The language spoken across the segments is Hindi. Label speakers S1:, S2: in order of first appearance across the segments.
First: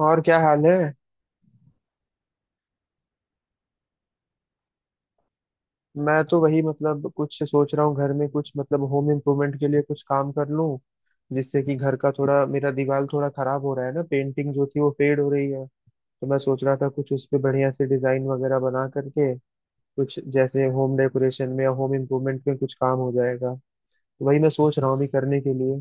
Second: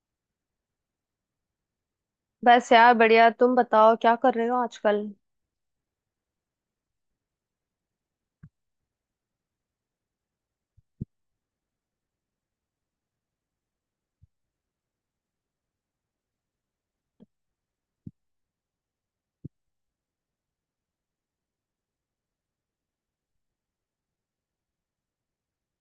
S1: और क्या हाल है।
S2: बस यार बढ़िया। तुम बताओ क्या कर रहे हो आजकल।
S1: मैं तो वही मतलब कुछ सोच रहा हूँ घर में कुछ मतलब होम इम्प्रूवमेंट के लिए कुछ काम कर लूँ, जिससे कि घर का थोड़ा मेरा दीवार थोड़ा खराब हो रहा है ना, पेंटिंग जो थी वो फेड हो रही है। तो मैं सोच रहा था कुछ उस पे बढ़िया से डिजाइन वगैरह बना करके कुछ जैसे होम डेकोरेशन में या होम इम्प्रूवमेंट में कुछ काम हो जाएगा। तो वही मैं सोच रहा हूँ अभी करने के लिए।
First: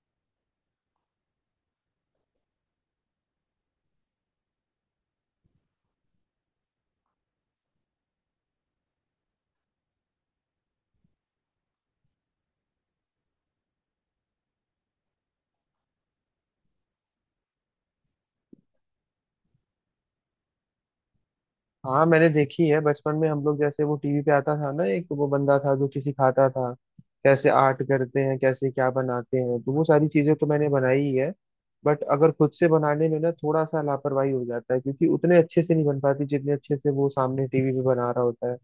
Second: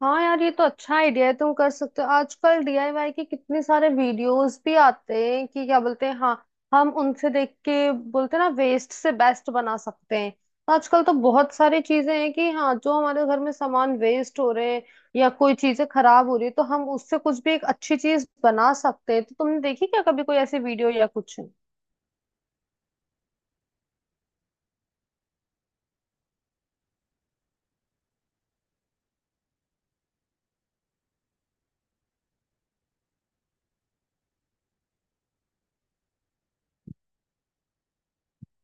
S2: हाँ यार, ये तो अच्छा आइडिया है। तुम कर सकते हो। आजकल डीआईवाई के कितने सारे वीडियोस भी आते हैं कि क्या बोलते हैं, हाँ। हम उनसे देख के बोलते हैं ना, वेस्ट से बेस्ट बना सकते हैं। आजकल तो बहुत सारी चीजें हैं कि हाँ, जो हमारे घर में सामान वेस्ट हो रहे हैं। या कोई चीजें खराब हो रही है, तो हम उससे कुछ भी एक अच्छी चीज बना सकते हैं। तो तुमने देखी क्या कभी कोई ऐसी वीडियो या कुछ।
S1: हाँ मैंने देखी है, बचपन में हम लोग जैसे वो टीवी पे आता था ना, एक वो बंदा था जो किसी खाता था, कैसे आर्ट करते हैं, कैसे क्या बनाते हैं, तो वो सारी चीजें तो मैंने बनाई ही है। बट अगर खुद से बनाने में ना थोड़ा सा लापरवाही हो जाता है, क्योंकि उतने अच्छे से नहीं बन पाती जितने अच्छे से वो सामने टीवी पे बना रहा होता है।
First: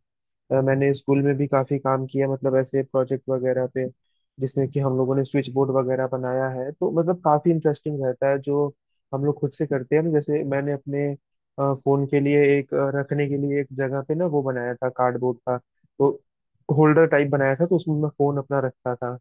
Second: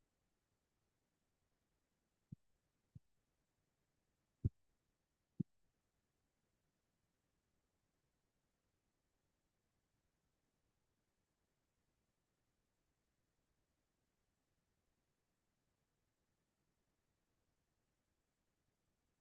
S1: मैंने स्कूल में भी काफी काम किया, मतलब ऐसे प्रोजेक्ट वगैरह पे, जिसमें कि हम लोगों ने स्विच बोर्ड वगैरह बनाया है। तो मतलब काफी इंटरेस्टिंग रहता है जो हम लोग खुद से करते हैं ना। जैसे मैंने अपने फोन के लिए एक रखने के लिए एक जगह पे ना वो बनाया था कार्डबोर्ड का, तो होल्डर टाइप बनाया था, तो उसमें मैं फोन अपना रखता था।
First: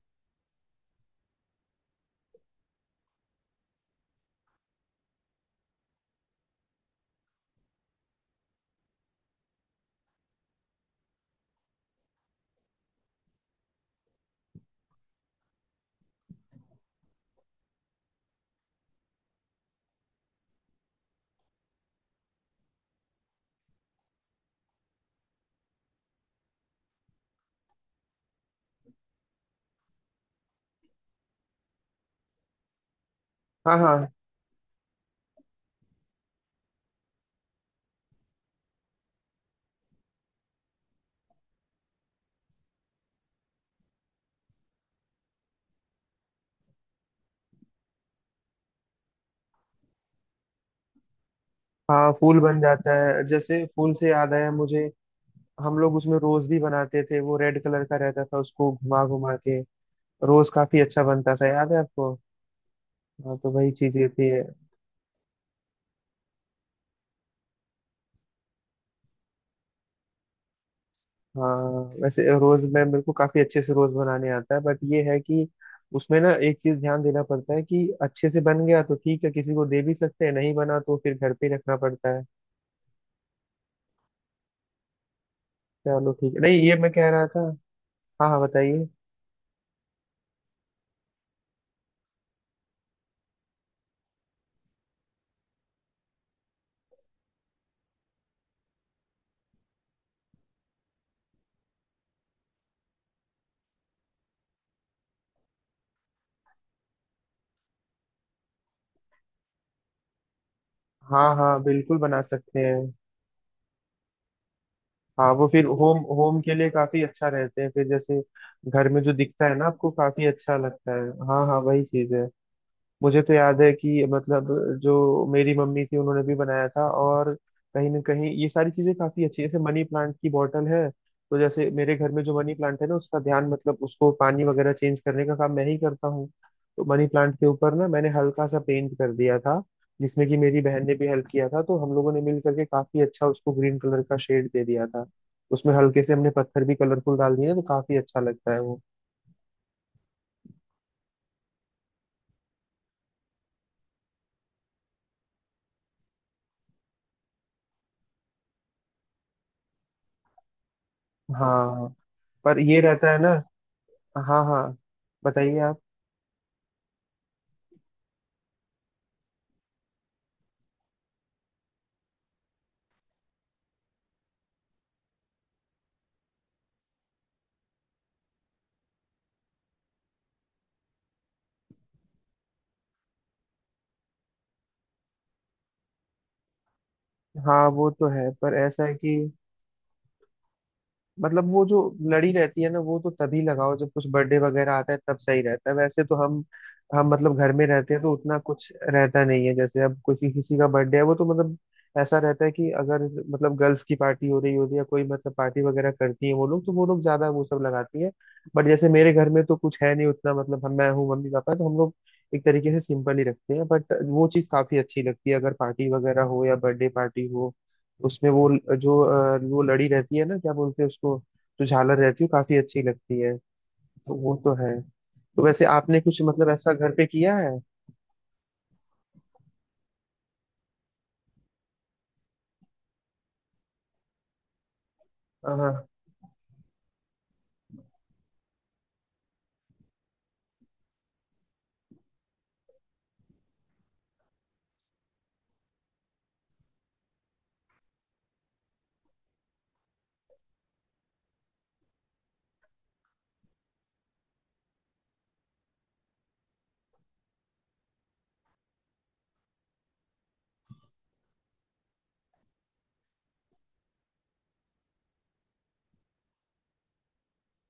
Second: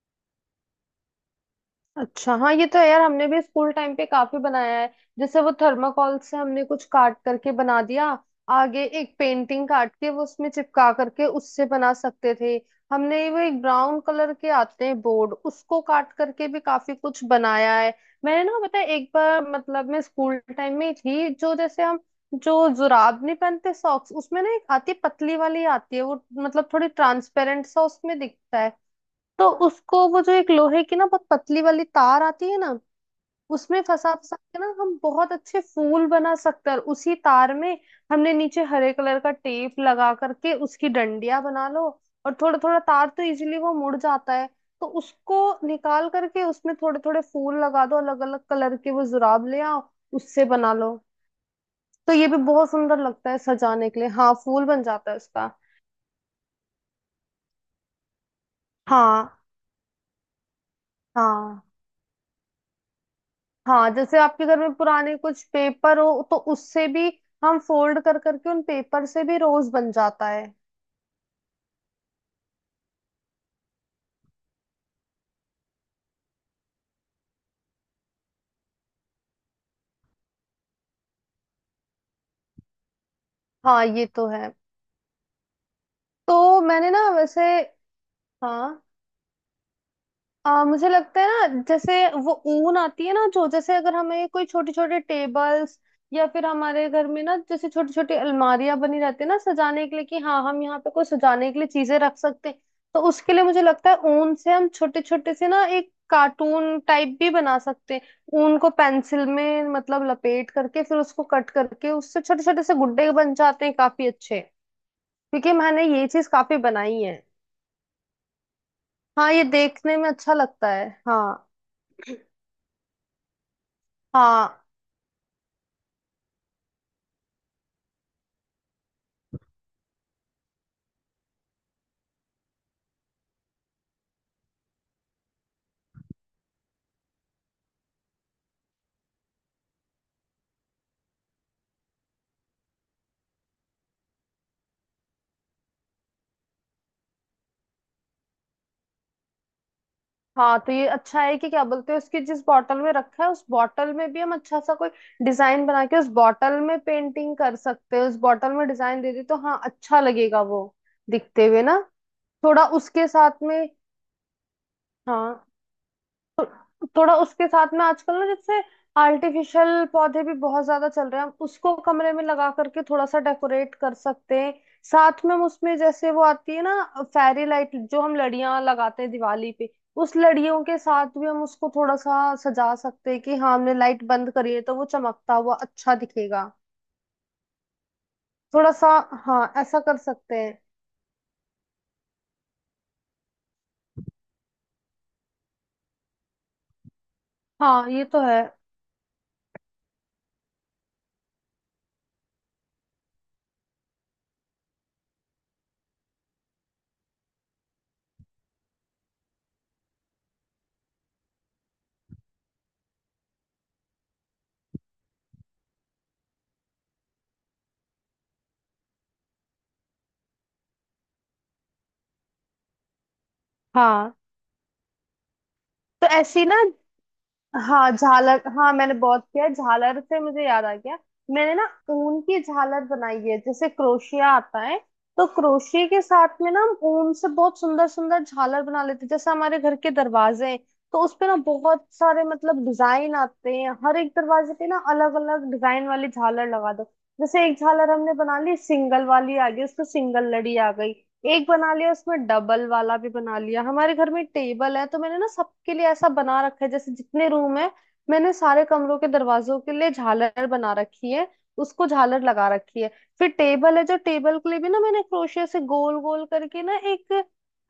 S2: अच्छा। हाँ ये तो है यार, हमने भी स्कूल टाइम पे काफी बनाया है। जैसे वो थर्माकोल से हमने कुछ काट करके बना दिया। आगे एक पेंटिंग काट के वो उसमें चिपका करके उससे बना सकते थे। हमने वो एक ब्राउन कलर के आते हैं बोर्ड, उसको काट करके भी काफी कुछ बनाया है। मैंने ना, पता है, एक बार मतलब मैं स्कूल टाइम में ही थी। जो जैसे हम जो जुराब नहीं पहनते सॉक्स, उसमें ना एक आती है पतली वाली आती है, वो मतलब थोड़ी ट्रांसपेरेंट सा उसमें दिखता है। तो उसको, वो जो एक लोहे की ना बहुत पतली वाली तार आती है ना,
S1: हाँ
S2: उसमें
S1: हाँ।
S2: फंसा फंसा के ना, हम बहुत अच्छे फूल बना सकते हैं। और उसी तार में हमने नीचे हरे कलर का टेप लगा करके उसकी डंडियां बना लो। और थोड़ा थोड़ा तार तो इजीली वो मुड़ जाता है। तो उसको निकाल करके उसमें थोड़े थोड़े फूल लगा दो अलग अलग कलर के, वो जुराब ले आओ। उससे बना लो।
S1: हाँ
S2: तो ये भी
S1: फूल बन
S2: बहुत
S1: जाता
S2: सुंदर
S1: है।
S2: लगता है
S1: जैसे
S2: सजाने
S1: फूल
S2: के
S1: से
S2: लिए।
S1: याद
S2: हाँ
S1: आया
S2: फूल
S1: मुझे,
S2: बन जाता है उसका।
S1: हम लोग उसमें रोज भी बनाते थे, वो रेड कलर का रहता था, उसको घुमा घुमा
S2: हाँ,
S1: के रोज काफी अच्छा बनता था।
S2: हाँ,
S1: याद है आपको? हाँ, तो वही
S2: हाँ,
S1: चीजें
S2: जैसे
S1: थी।
S2: आपके घर में पुराने कुछ पेपर हो तो उससे भी हम फोल्ड कर करके उन पेपर से भी रोज बन जाता है।
S1: हाँ वैसे रोज मैं मेरे को काफी अच्छे से रोज बनाने आता है, बट ये है कि उसमें ना एक चीज ध्यान देना पड़ता है कि अच्छे से बन गया तो ठीक है, किसी को दे भी सकते हैं, नहीं बना तो फिर घर पे ही रखना पड़ता है।
S2: हाँ ये तो है।
S1: चलो ठीक है, नहीं
S2: तो
S1: ये
S2: मैंने
S1: मैं
S2: ना
S1: कह रहा था।
S2: वैसे
S1: हाँ हाँ
S2: हाँ।
S1: बताइए।
S2: मुझे लगता है ना, जैसे वो ऊन आती है ना, जो जैसे अगर हमें कोई छोटे छोटे टेबल्स या फिर हमारे घर में ना, जैसे छोटी छोटी अलमारियां बनी रहती है ना सजाने के लिए कि हाँ हम यहाँ पे कोई सजाने के लिए चीजें रख सकते हैं। तो उसके लिए मुझे लगता है ऊन से हम छोटे छोटे से ना एक कार्टून टाइप भी बना सकते हैं। ऊन को पेंसिल में मतलब लपेट करके फिर उसको
S1: हाँ
S2: कट
S1: हाँ
S2: करके
S1: बिल्कुल बना
S2: उससे छोटे
S1: सकते
S2: छोटे से
S1: हैं।
S2: गुड्डे बन जाते हैं काफी अच्छे।
S1: हाँ वो
S2: क्योंकि
S1: फिर
S2: मैंने
S1: होम
S2: ये चीज
S1: होम के
S2: काफी
S1: लिए काफी
S2: बनाई है।
S1: अच्छा रहते हैं फिर, जैसे घर में जो
S2: हाँ ये
S1: दिखता है ना आपको
S2: देखने में
S1: काफी
S2: अच्छा
S1: अच्छा
S2: लगता है।
S1: लगता है। हाँ
S2: हाँ।
S1: हाँ वही चीज है। मुझे तो याद है कि मतलब
S2: हाँ,
S1: जो मेरी मम्मी थी उन्होंने भी बनाया था। और कहीं ना कहीं ये सारी चीजें काफी अच्छी है, जैसे मनी प्लांट की बॉटल है। तो जैसे मेरे घर में जो मनी प्लांट है ना, उसका ध्यान मतलब उसको पानी वगैरह चेंज करने का काम मैं ही करता हूँ। तो मनी प्लांट के ऊपर ना मैंने हल्का सा पेंट कर दिया था, जिसमें कि मेरी बहन ने भी हेल्प किया था। तो हम लोगों ने मिल करके काफी अच्छा उसको ग्रीन कलर का शेड दे दिया था। उसमें हल्के से हमने पत्थर भी कलरफुल डाल दिए ना, तो काफी अच्छा लगता है वो।
S2: हाँ, तो ये अच्छा है कि क्या बोलते हैं, उसकी जिस बॉटल में रखा है उस बॉटल में भी हम अच्छा सा कोई डिजाइन बना के उस बॉटल में पेंटिंग कर सकते हैं। उस बॉटल में डिजाइन दे दे तो हाँ, अच्छा लगेगा वो दिखते हुए ना।
S1: हाँ पर
S2: थोड़ा
S1: ये
S2: उसके
S1: रहता है ना।
S2: साथ में।
S1: हाँ हाँ
S2: हाँ।
S1: बताइए आप।
S2: थोड़ा उसके साथ में आजकल ना, जैसे आर्टिफिशियल पौधे भी बहुत ज्यादा चल रहे हैं। हम उसको कमरे में लगा करके थोड़ा सा डेकोरेट कर सकते हैं। साथ में हम उसमें जैसे वो आती है ना, फेरी लाइट जो हम लड़ियां लगाते हैं दिवाली पे, उस लड़ियों के साथ भी हम उसको थोड़ा सा सजा सकते हैं कि हाँ, हमने लाइट बंद करी है तो वो चमकता हुआ अच्छा दिखेगा।
S1: हाँ वो तो है, पर
S2: थोड़ा
S1: ऐसा
S2: सा।
S1: है कि
S2: हाँ, ऐसा कर सकते हैं।
S1: मतलब वो जो लड़ी रहती है ना, वो तो तभी लगाओ जब कुछ बर्थडे वगैरह आता है, तब सही रहता है, वैसे तो हम मतलब घर में
S2: हाँ
S1: रहते हैं
S2: ये
S1: तो
S2: तो
S1: उतना
S2: है।
S1: कुछ रहता नहीं है। जैसे अब किसी किसी का बर्थडे है, वो तो मतलब ऐसा रहता है कि अगर मतलब गर्ल्स की पार्टी हो रही होती है या कोई मतलब पार्टी वगैरह करती है वो लोग, तो वो लोग ज्यादा वो सब लगाती है। बट जैसे मेरे घर में तो कुछ है नहीं उतना, मतलब हम मैं हूँ, मम्मी पापा, तो हम लोग एक तरीके से सिंपल ही रखते हैं। बट वो चीज़ काफी अच्छी लगती है अगर पार्टी वगैरह हो या बर्थडे पार्टी हो, उसमें वो जो वो लड़ी रहती है ना, क्या बोलते हैं उसको, जो झालर रहती है, वो काफी अच्छी लगती है।
S2: हाँ,
S1: तो वो तो है। तो वैसे आपने
S2: तो
S1: कुछ
S2: ऐसी
S1: मतलब
S2: ना।
S1: ऐसा घर पे किया है?
S2: हाँ झालर। हाँ, मैंने बहुत किया है। झालर से मुझे याद आ गया। मैंने ना ऊन की झालर बनाई है। जैसे क्रोशिया आता है। तो क्रोशिया
S1: हाँ
S2: के साथ में ना, हम ऊन से बहुत सुंदर सुंदर झालर बना लेते हैं। जैसे हमारे घर के दरवाजे हैं, तो उस पे ना बहुत सारे मतलब डिजाइन आते हैं। हर एक दरवाजे पे ना अलग अलग डिजाइन वाली झालर लगा दो। जैसे एक झालर हमने बना ली सिंगल वाली आ गई, उसको सिंगल लड़ी आ गई। एक बना लिया, उसमें डबल वाला भी बना लिया। हमारे घर में टेबल है तो मैंने ना सबके लिए ऐसा बना रखा है, जैसे जितने रूम है मैंने सारे कमरों के दरवाजों के लिए झालर बना रखी है। उसको झालर लगा रखी है। फिर टेबल है, जो टेबल के लिए भी ना मैंने क्रोशिया से गोल गोल करके ना एक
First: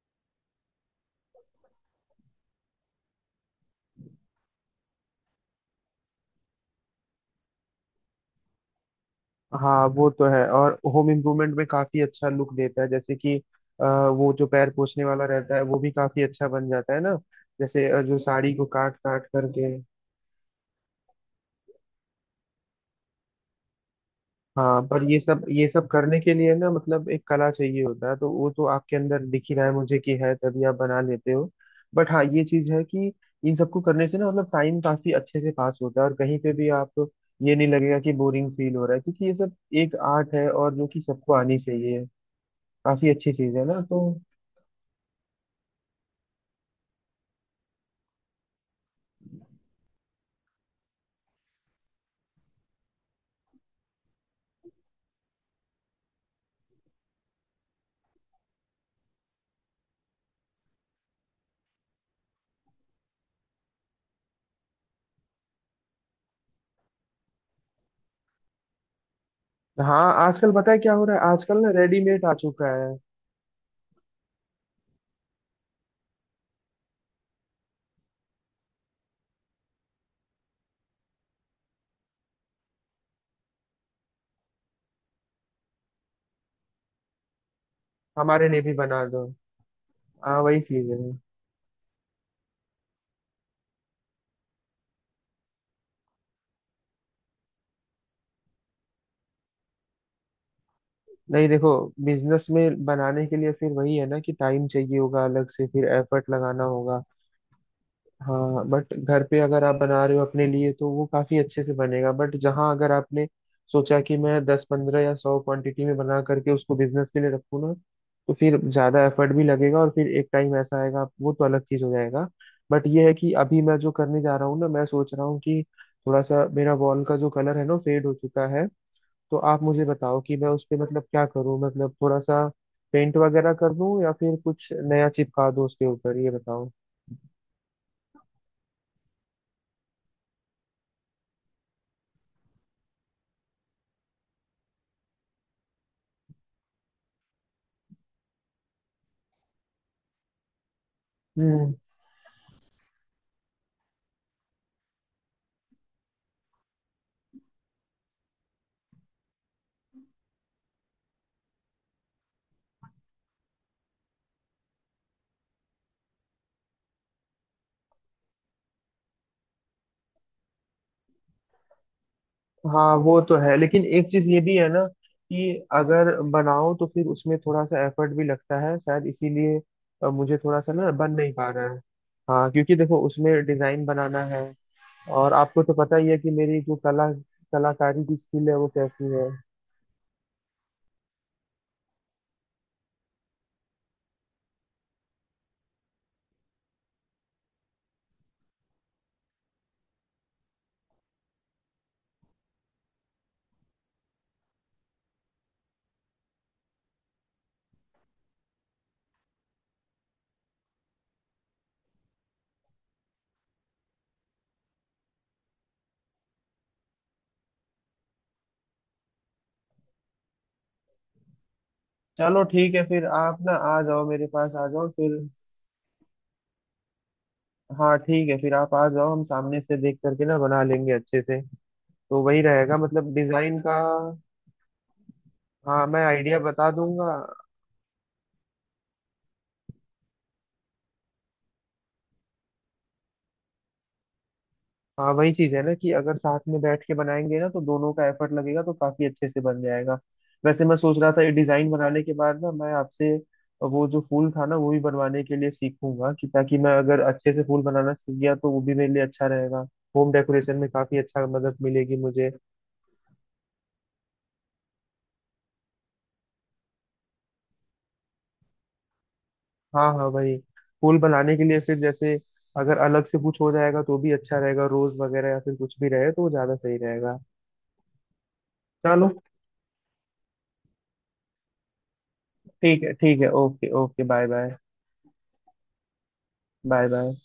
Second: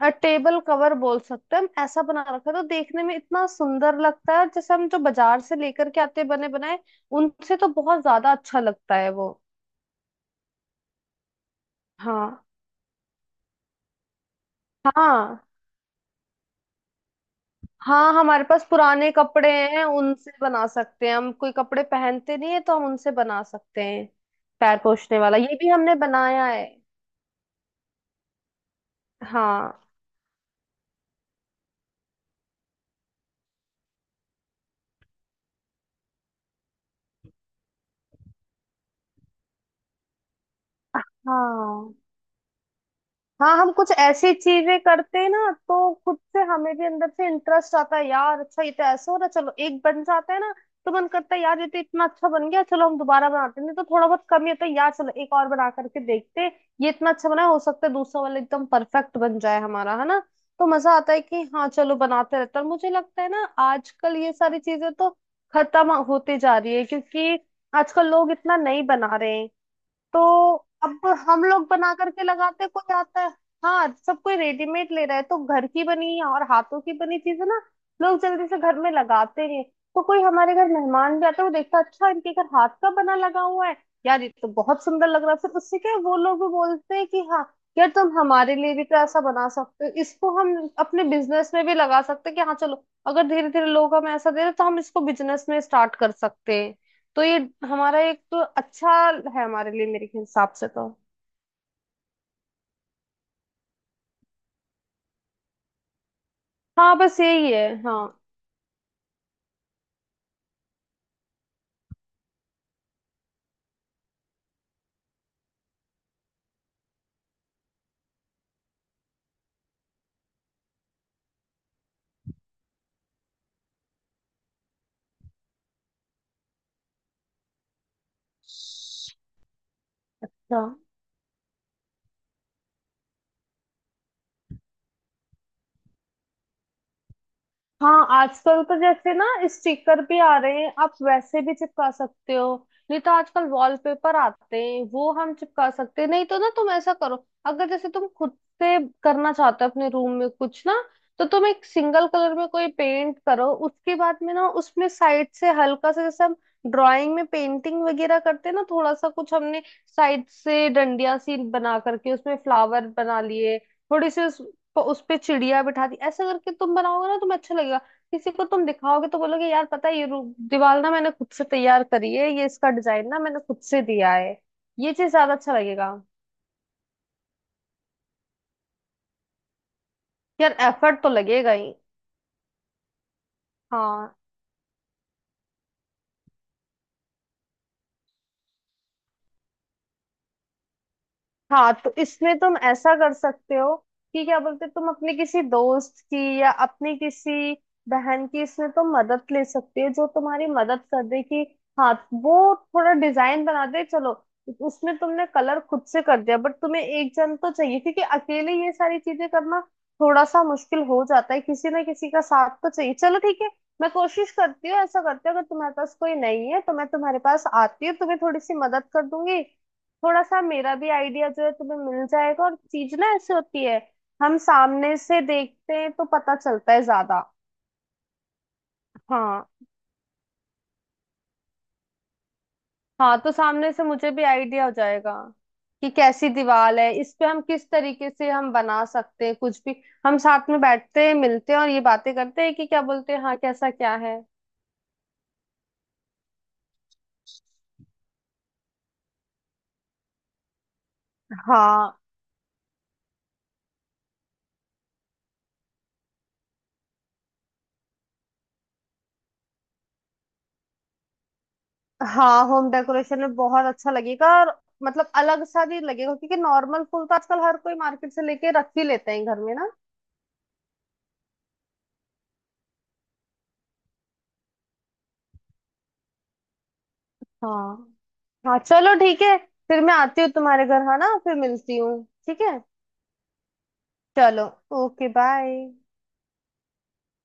S2: टेबल कवर बोल सकते हैं हम। ऐसा बना रखा है तो देखने में इतना सुंदर लगता है। और जैसे हम जो बाजार से लेकर के आते हैं बने बनाए, उनसे तो बहुत ज्यादा अच्छा लगता है वो।
S1: हाँ वो तो है, और होम इम्प्रूवमेंट में काफी अच्छा
S2: हाँ,
S1: लुक देता है। जैसे कि वो जो पैर पोछने वाला
S2: हाँ,
S1: रहता है वो भी काफी अच्छा बन जाता है ना, जैसे
S2: हाँ,
S1: जो
S2: हमारे
S1: साड़ी को
S2: पास
S1: काट
S2: पुराने
S1: काट
S2: कपड़े
S1: करके।
S2: हैं, उनसे बना सकते हैं। हम कोई कपड़े पहनते नहीं है तो हम उनसे बना सकते हैं। पैर
S1: हाँ पर ये
S2: पोछने वाला
S1: सब
S2: ये
S1: ये
S2: भी
S1: सब
S2: हमने
S1: करने के
S2: बनाया
S1: लिए
S2: है।
S1: ना मतलब एक कला चाहिए होता है, तो वो तो आपके अंदर दिख ही रहा है
S2: हाँ।
S1: मुझे कि है, तभी आप बना लेते हो। बट हाँ ये चीज है कि इन सबको करने से ना मतलब टाइम काफी अच्छे से पास होता है, और कहीं पे भी आप ये नहीं लगेगा कि बोरिंग फील हो रहा है, क्योंकि ये सब एक आर्ट है और जो कि सबको आनी
S2: हाँ,
S1: चाहिए। काफी अच्छी चीज
S2: हाँ,
S1: है
S2: हम
S1: ना
S2: कुछ
S1: तो।
S2: ऐसी चीजें करते हैं ना तो खुद से हमें भी अंदर से इंटरेस्ट आता है। यार अच्छा, ये तो ऐसा हो रहा है, चलो एक बन जाता है ना। तो मन करता है यार, ये तो इतना अच्छा बन गया, चलो हम दोबारा बनाते हैं। नहीं तो थोड़ा बहुत कमी होता है यार, चलो एक और बना करके देखते हैं। ये इतना अच्छा बना है, हो सकता है दूसरा वाला एकदम परफेक्ट बन जाए हमारा, है ना। तो मजा आता है कि हाँ, चलो बनाते रहते हैं। और मुझे लगता है ना आजकल ये सारी चीजें तो खत्म होती जा रही है, क्योंकि आजकल लोग इतना नहीं बना रहे हैं।
S1: हाँ आजकल
S2: तो
S1: पता है क्या
S2: अब
S1: हो रहा है,
S2: हम
S1: आजकल
S2: लोग
S1: ना
S2: बना करके
S1: रेडीमेड आ
S2: लगाते,
S1: चुका
S2: कोई
S1: है।
S2: आता है। हाँ, सब कोई रेडीमेड ले रहा है तो घर की बनी और हाथों की बनी चीजें ना लोग जल्दी से घर में लगाते हैं। तो कोई हमारे घर मेहमान भी आता है वो देखता है, अच्छा इनके घर हाथ का बना लगा हुआ है। यार ये तो बहुत सुंदर लग रहा है। फिर उससे क्या है, वो लोग भी बोलते हैं कि हाँ, यार तुम
S1: हमारे
S2: हमारे
S1: लिए भी
S2: लिए भी तो
S1: बना
S2: ऐसा
S1: दो।
S2: बना सकते हो। इसको
S1: हाँ
S2: हम
S1: वही चीज है।
S2: अपने बिजनेस में भी लगा सकते हैं कि हाँ चलो, अगर धीरे धीरे लोग हमें ऐसा दे रहे हैं, तो हम इसको बिजनेस में स्टार्ट कर सकते हैं। तो ये हमारा एक तो अच्छा है हमारे लिए, मेरे हिसाब से तो।
S1: नहीं देखो, बिजनेस में बनाने के लिए फिर वही है ना कि टाइम चाहिए होगा अलग से, फिर एफर्ट लगाना
S2: हाँ
S1: होगा।
S2: बस यही है हाँ।
S1: हाँ बट घर पे अगर आप बना रहे हो अपने लिए तो वो काफी अच्छे से बनेगा, बट जहाँ अगर आपने सोचा कि मैं 10 15 या 100 क्वांटिटी में बना करके उसको बिजनेस के लिए रखूँ ना, तो फिर ज्यादा एफर्ट भी लगेगा और फिर एक टाइम ऐसा आएगा वो तो अलग चीज हो जाएगा। बट ये है कि अभी मैं जो करने जा रहा हूँ ना, मैं सोच रहा हूँ कि थोड़ा सा मेरा वॉल का जो कलर है ना फेड हो चुका है। तो आप मुझे बताओ कि मैं
S2: अच्छा।
S1: उस पे मतलब क्या करूँ, मतलब थोड़ा सा पेंट वगैरह कर दूं या फिर कुछ नया चिपका दूं उसके ऊपर, ये बताओ।
S2: हाँ, आजकल तो जैसे ना स्टिकर भी आ रहे हैं, आप वैसे भी चिपका सकते हो। नहीं तो आजकल वॉलपेपर आते हैं, वो हम चिपका सकते हैं। नहीं तो ना तुम ऐसा करो, अगर जैसे तुम खुद से करना चाहते हो अपने रूम में कुछ ना, तो तुम एक
S1: हम्म।
S2: सिंगल कलर में कोई पेंट करो, उसके बाद में ना उसमें साइड से हल्का सा जैसे हम ड्राइंग में पेंटिंग वगैरह करते हैं ना, थोड़ा सा कुछ हमने साइड से डंडिया सी बना करके उसमें फ्लावर बना लिए। थोड़ी सी उस तो उस पे चिड़िया बिठा दी। ऐसा करके तुम बनाओगे ना तुम्हें अच्छा लगेगा। किसी को तुम दिखाओगे तो बोलोगे यार पता है ये दीवार ना मैंने खुद से तैयार करी है। ये इसका
S1: हाँ
S2: डिजाइन
S1: वो
S2: ना
S1: तो
S2: मैंने
S1: है,
S2: खुद से
S1: लेकिन एक
S2: दिया
S1: चीज
S2: है।
S1: ये भी है ना
S2: ये चीज ज्यादा
S1: कि
S2: अच्छा लगेगा।
S1: अगर बनाओ तो फिर उसमें थोड़ा सा एफर्ट भी लगता है, शायद इसीलिए मुझे
S2: यार
S1: थोड़ा सा ना
S2: एफर्ट तो
S1: बन नहीं पा
S2: लगेगा
S1: रहा
S2: ही।
S1: है। हाँ क्योंकि देखो उसमें डिजाइन
S2: हाँ।
S1: बनाना है, और आपको तो पता ही है कि मेरी जो कला कलाकारी की स्किल है वो कैसी है।
S2: हाँ, तो इसमें तुम ऐसा कर सकते हो कि क्या बोलते हैं, तुम अपने किसी दोस्त की या अपनी किसी बहन की इसमें तुम मदद ले सकती हो जो तुम्हारी मदद कर दे कि हाँ, वो थोड़ा डिजाइन बना दे, चलो। उसमें तुमने कलर खुद से कर दिया बट तुम्हें एक जन तो चाहिए, क्योंकि अकेले ये सारी चीजें करना थोड़ा सा मुश्किल हो जाता है, किसी ना किसी का साथ तो चाहिए। चलो ठीक है। मैं कोशिश करती हूँ, ऐसा करती हूँ, अगर तुम्हारे पास कोई नहीं है तो मैं तुम्हारे पास आती हूँ, तुम्हें थोड़ी सी मदद कर दूंगी। थोड़ा सा मेरा भी आइडिया जो है तुम्हें मिल
S1: चलो
S2: जाएगा, और
S1: ठीक है,
S2: चीज
S1: फिर
S2: ना ऐसी
S1: आप ना
S2: होती है।
S1: आ जाओ, मेरे
S2: हम
S1: पास आ जाओ
S2: सामने
S1: फिर।
S2: से देखते हैं तो पता चलता है ज्यादा।
S1: हाँ ठीक है, फिर आप आ जाओ, हम
S2: हाँ।
S1: सामने से देख करके ना बना लेंगे अच्छे से। तो वही रहेगा मतलब
S2: हाँ, तो
S1: डिजाइन का।
S2: सामने से मुझे भी आइडिया हो जाएगा
S1: हाँ
S2: कि
S1: मैं
S2: कैसी
S1: आइडिया बता
S2: दीवार है,
S1: दूंगा।
S2: इस पे हम किस तरीके से हम बना सकते हैं कुछ भी। हम साथ में बैठते हैं, मिलते हैं और ये बातें करते हैं कि क्या बोलते हैं, हाँ कैसा क्या है।
S1: हाँ वही चीज है ना, कि अगर साथ में बैठ के बनाएंगे ना तो दोनों का एफर्ट लगेगा, तो काफी अच्छे से बन जाएगा। वैसे मैं सोच रहा था ये डिजाइन
S2: हाँ।
S1: बनाने के बाद ना मैं आपसे वो जो फूल था ना वो भी बनवाने के लिए सीखूंगा, कि ताकि मैं अगर अच्छे से फूल बनाना सीख गया तो वो भी मेरे लिए अच्छा रहेगा, होम डेकोरेशन में काफी अच्छा मदद मिलेगी मुझे।
S2: हाँ, होम डेकोरेशन में बहुत अच्छा लगेगा और मतलब अलग सा भी लगेगा, क्योंकि नॉर्मल फूल तो आजकल हर कोई मार्केट से लेके रख ही लेते हैं घर में ना।
S1: हाँ हाँ भाई। पुल बनाने के लिए फिर जैसे अगर अलग से कुछ हो जाएगा तो भी अच्छा रहेगा, रोज वगैरह या फिर कुछ भी रहे तो वो ज्यादा सही रहेगा।
S2: हाँ। हाँ चलो
S1: चलो
S2: ठीक है। फिर मैं आती हूँ तुम्हारे घर, है ना, फिर मिलती हूँ ठीक है।
S1: ठीक है। ठीक है, ओके ओके, बाय
S2: चलो।
S1: Bye.
S2: Okay bye.
S1: Bye bye.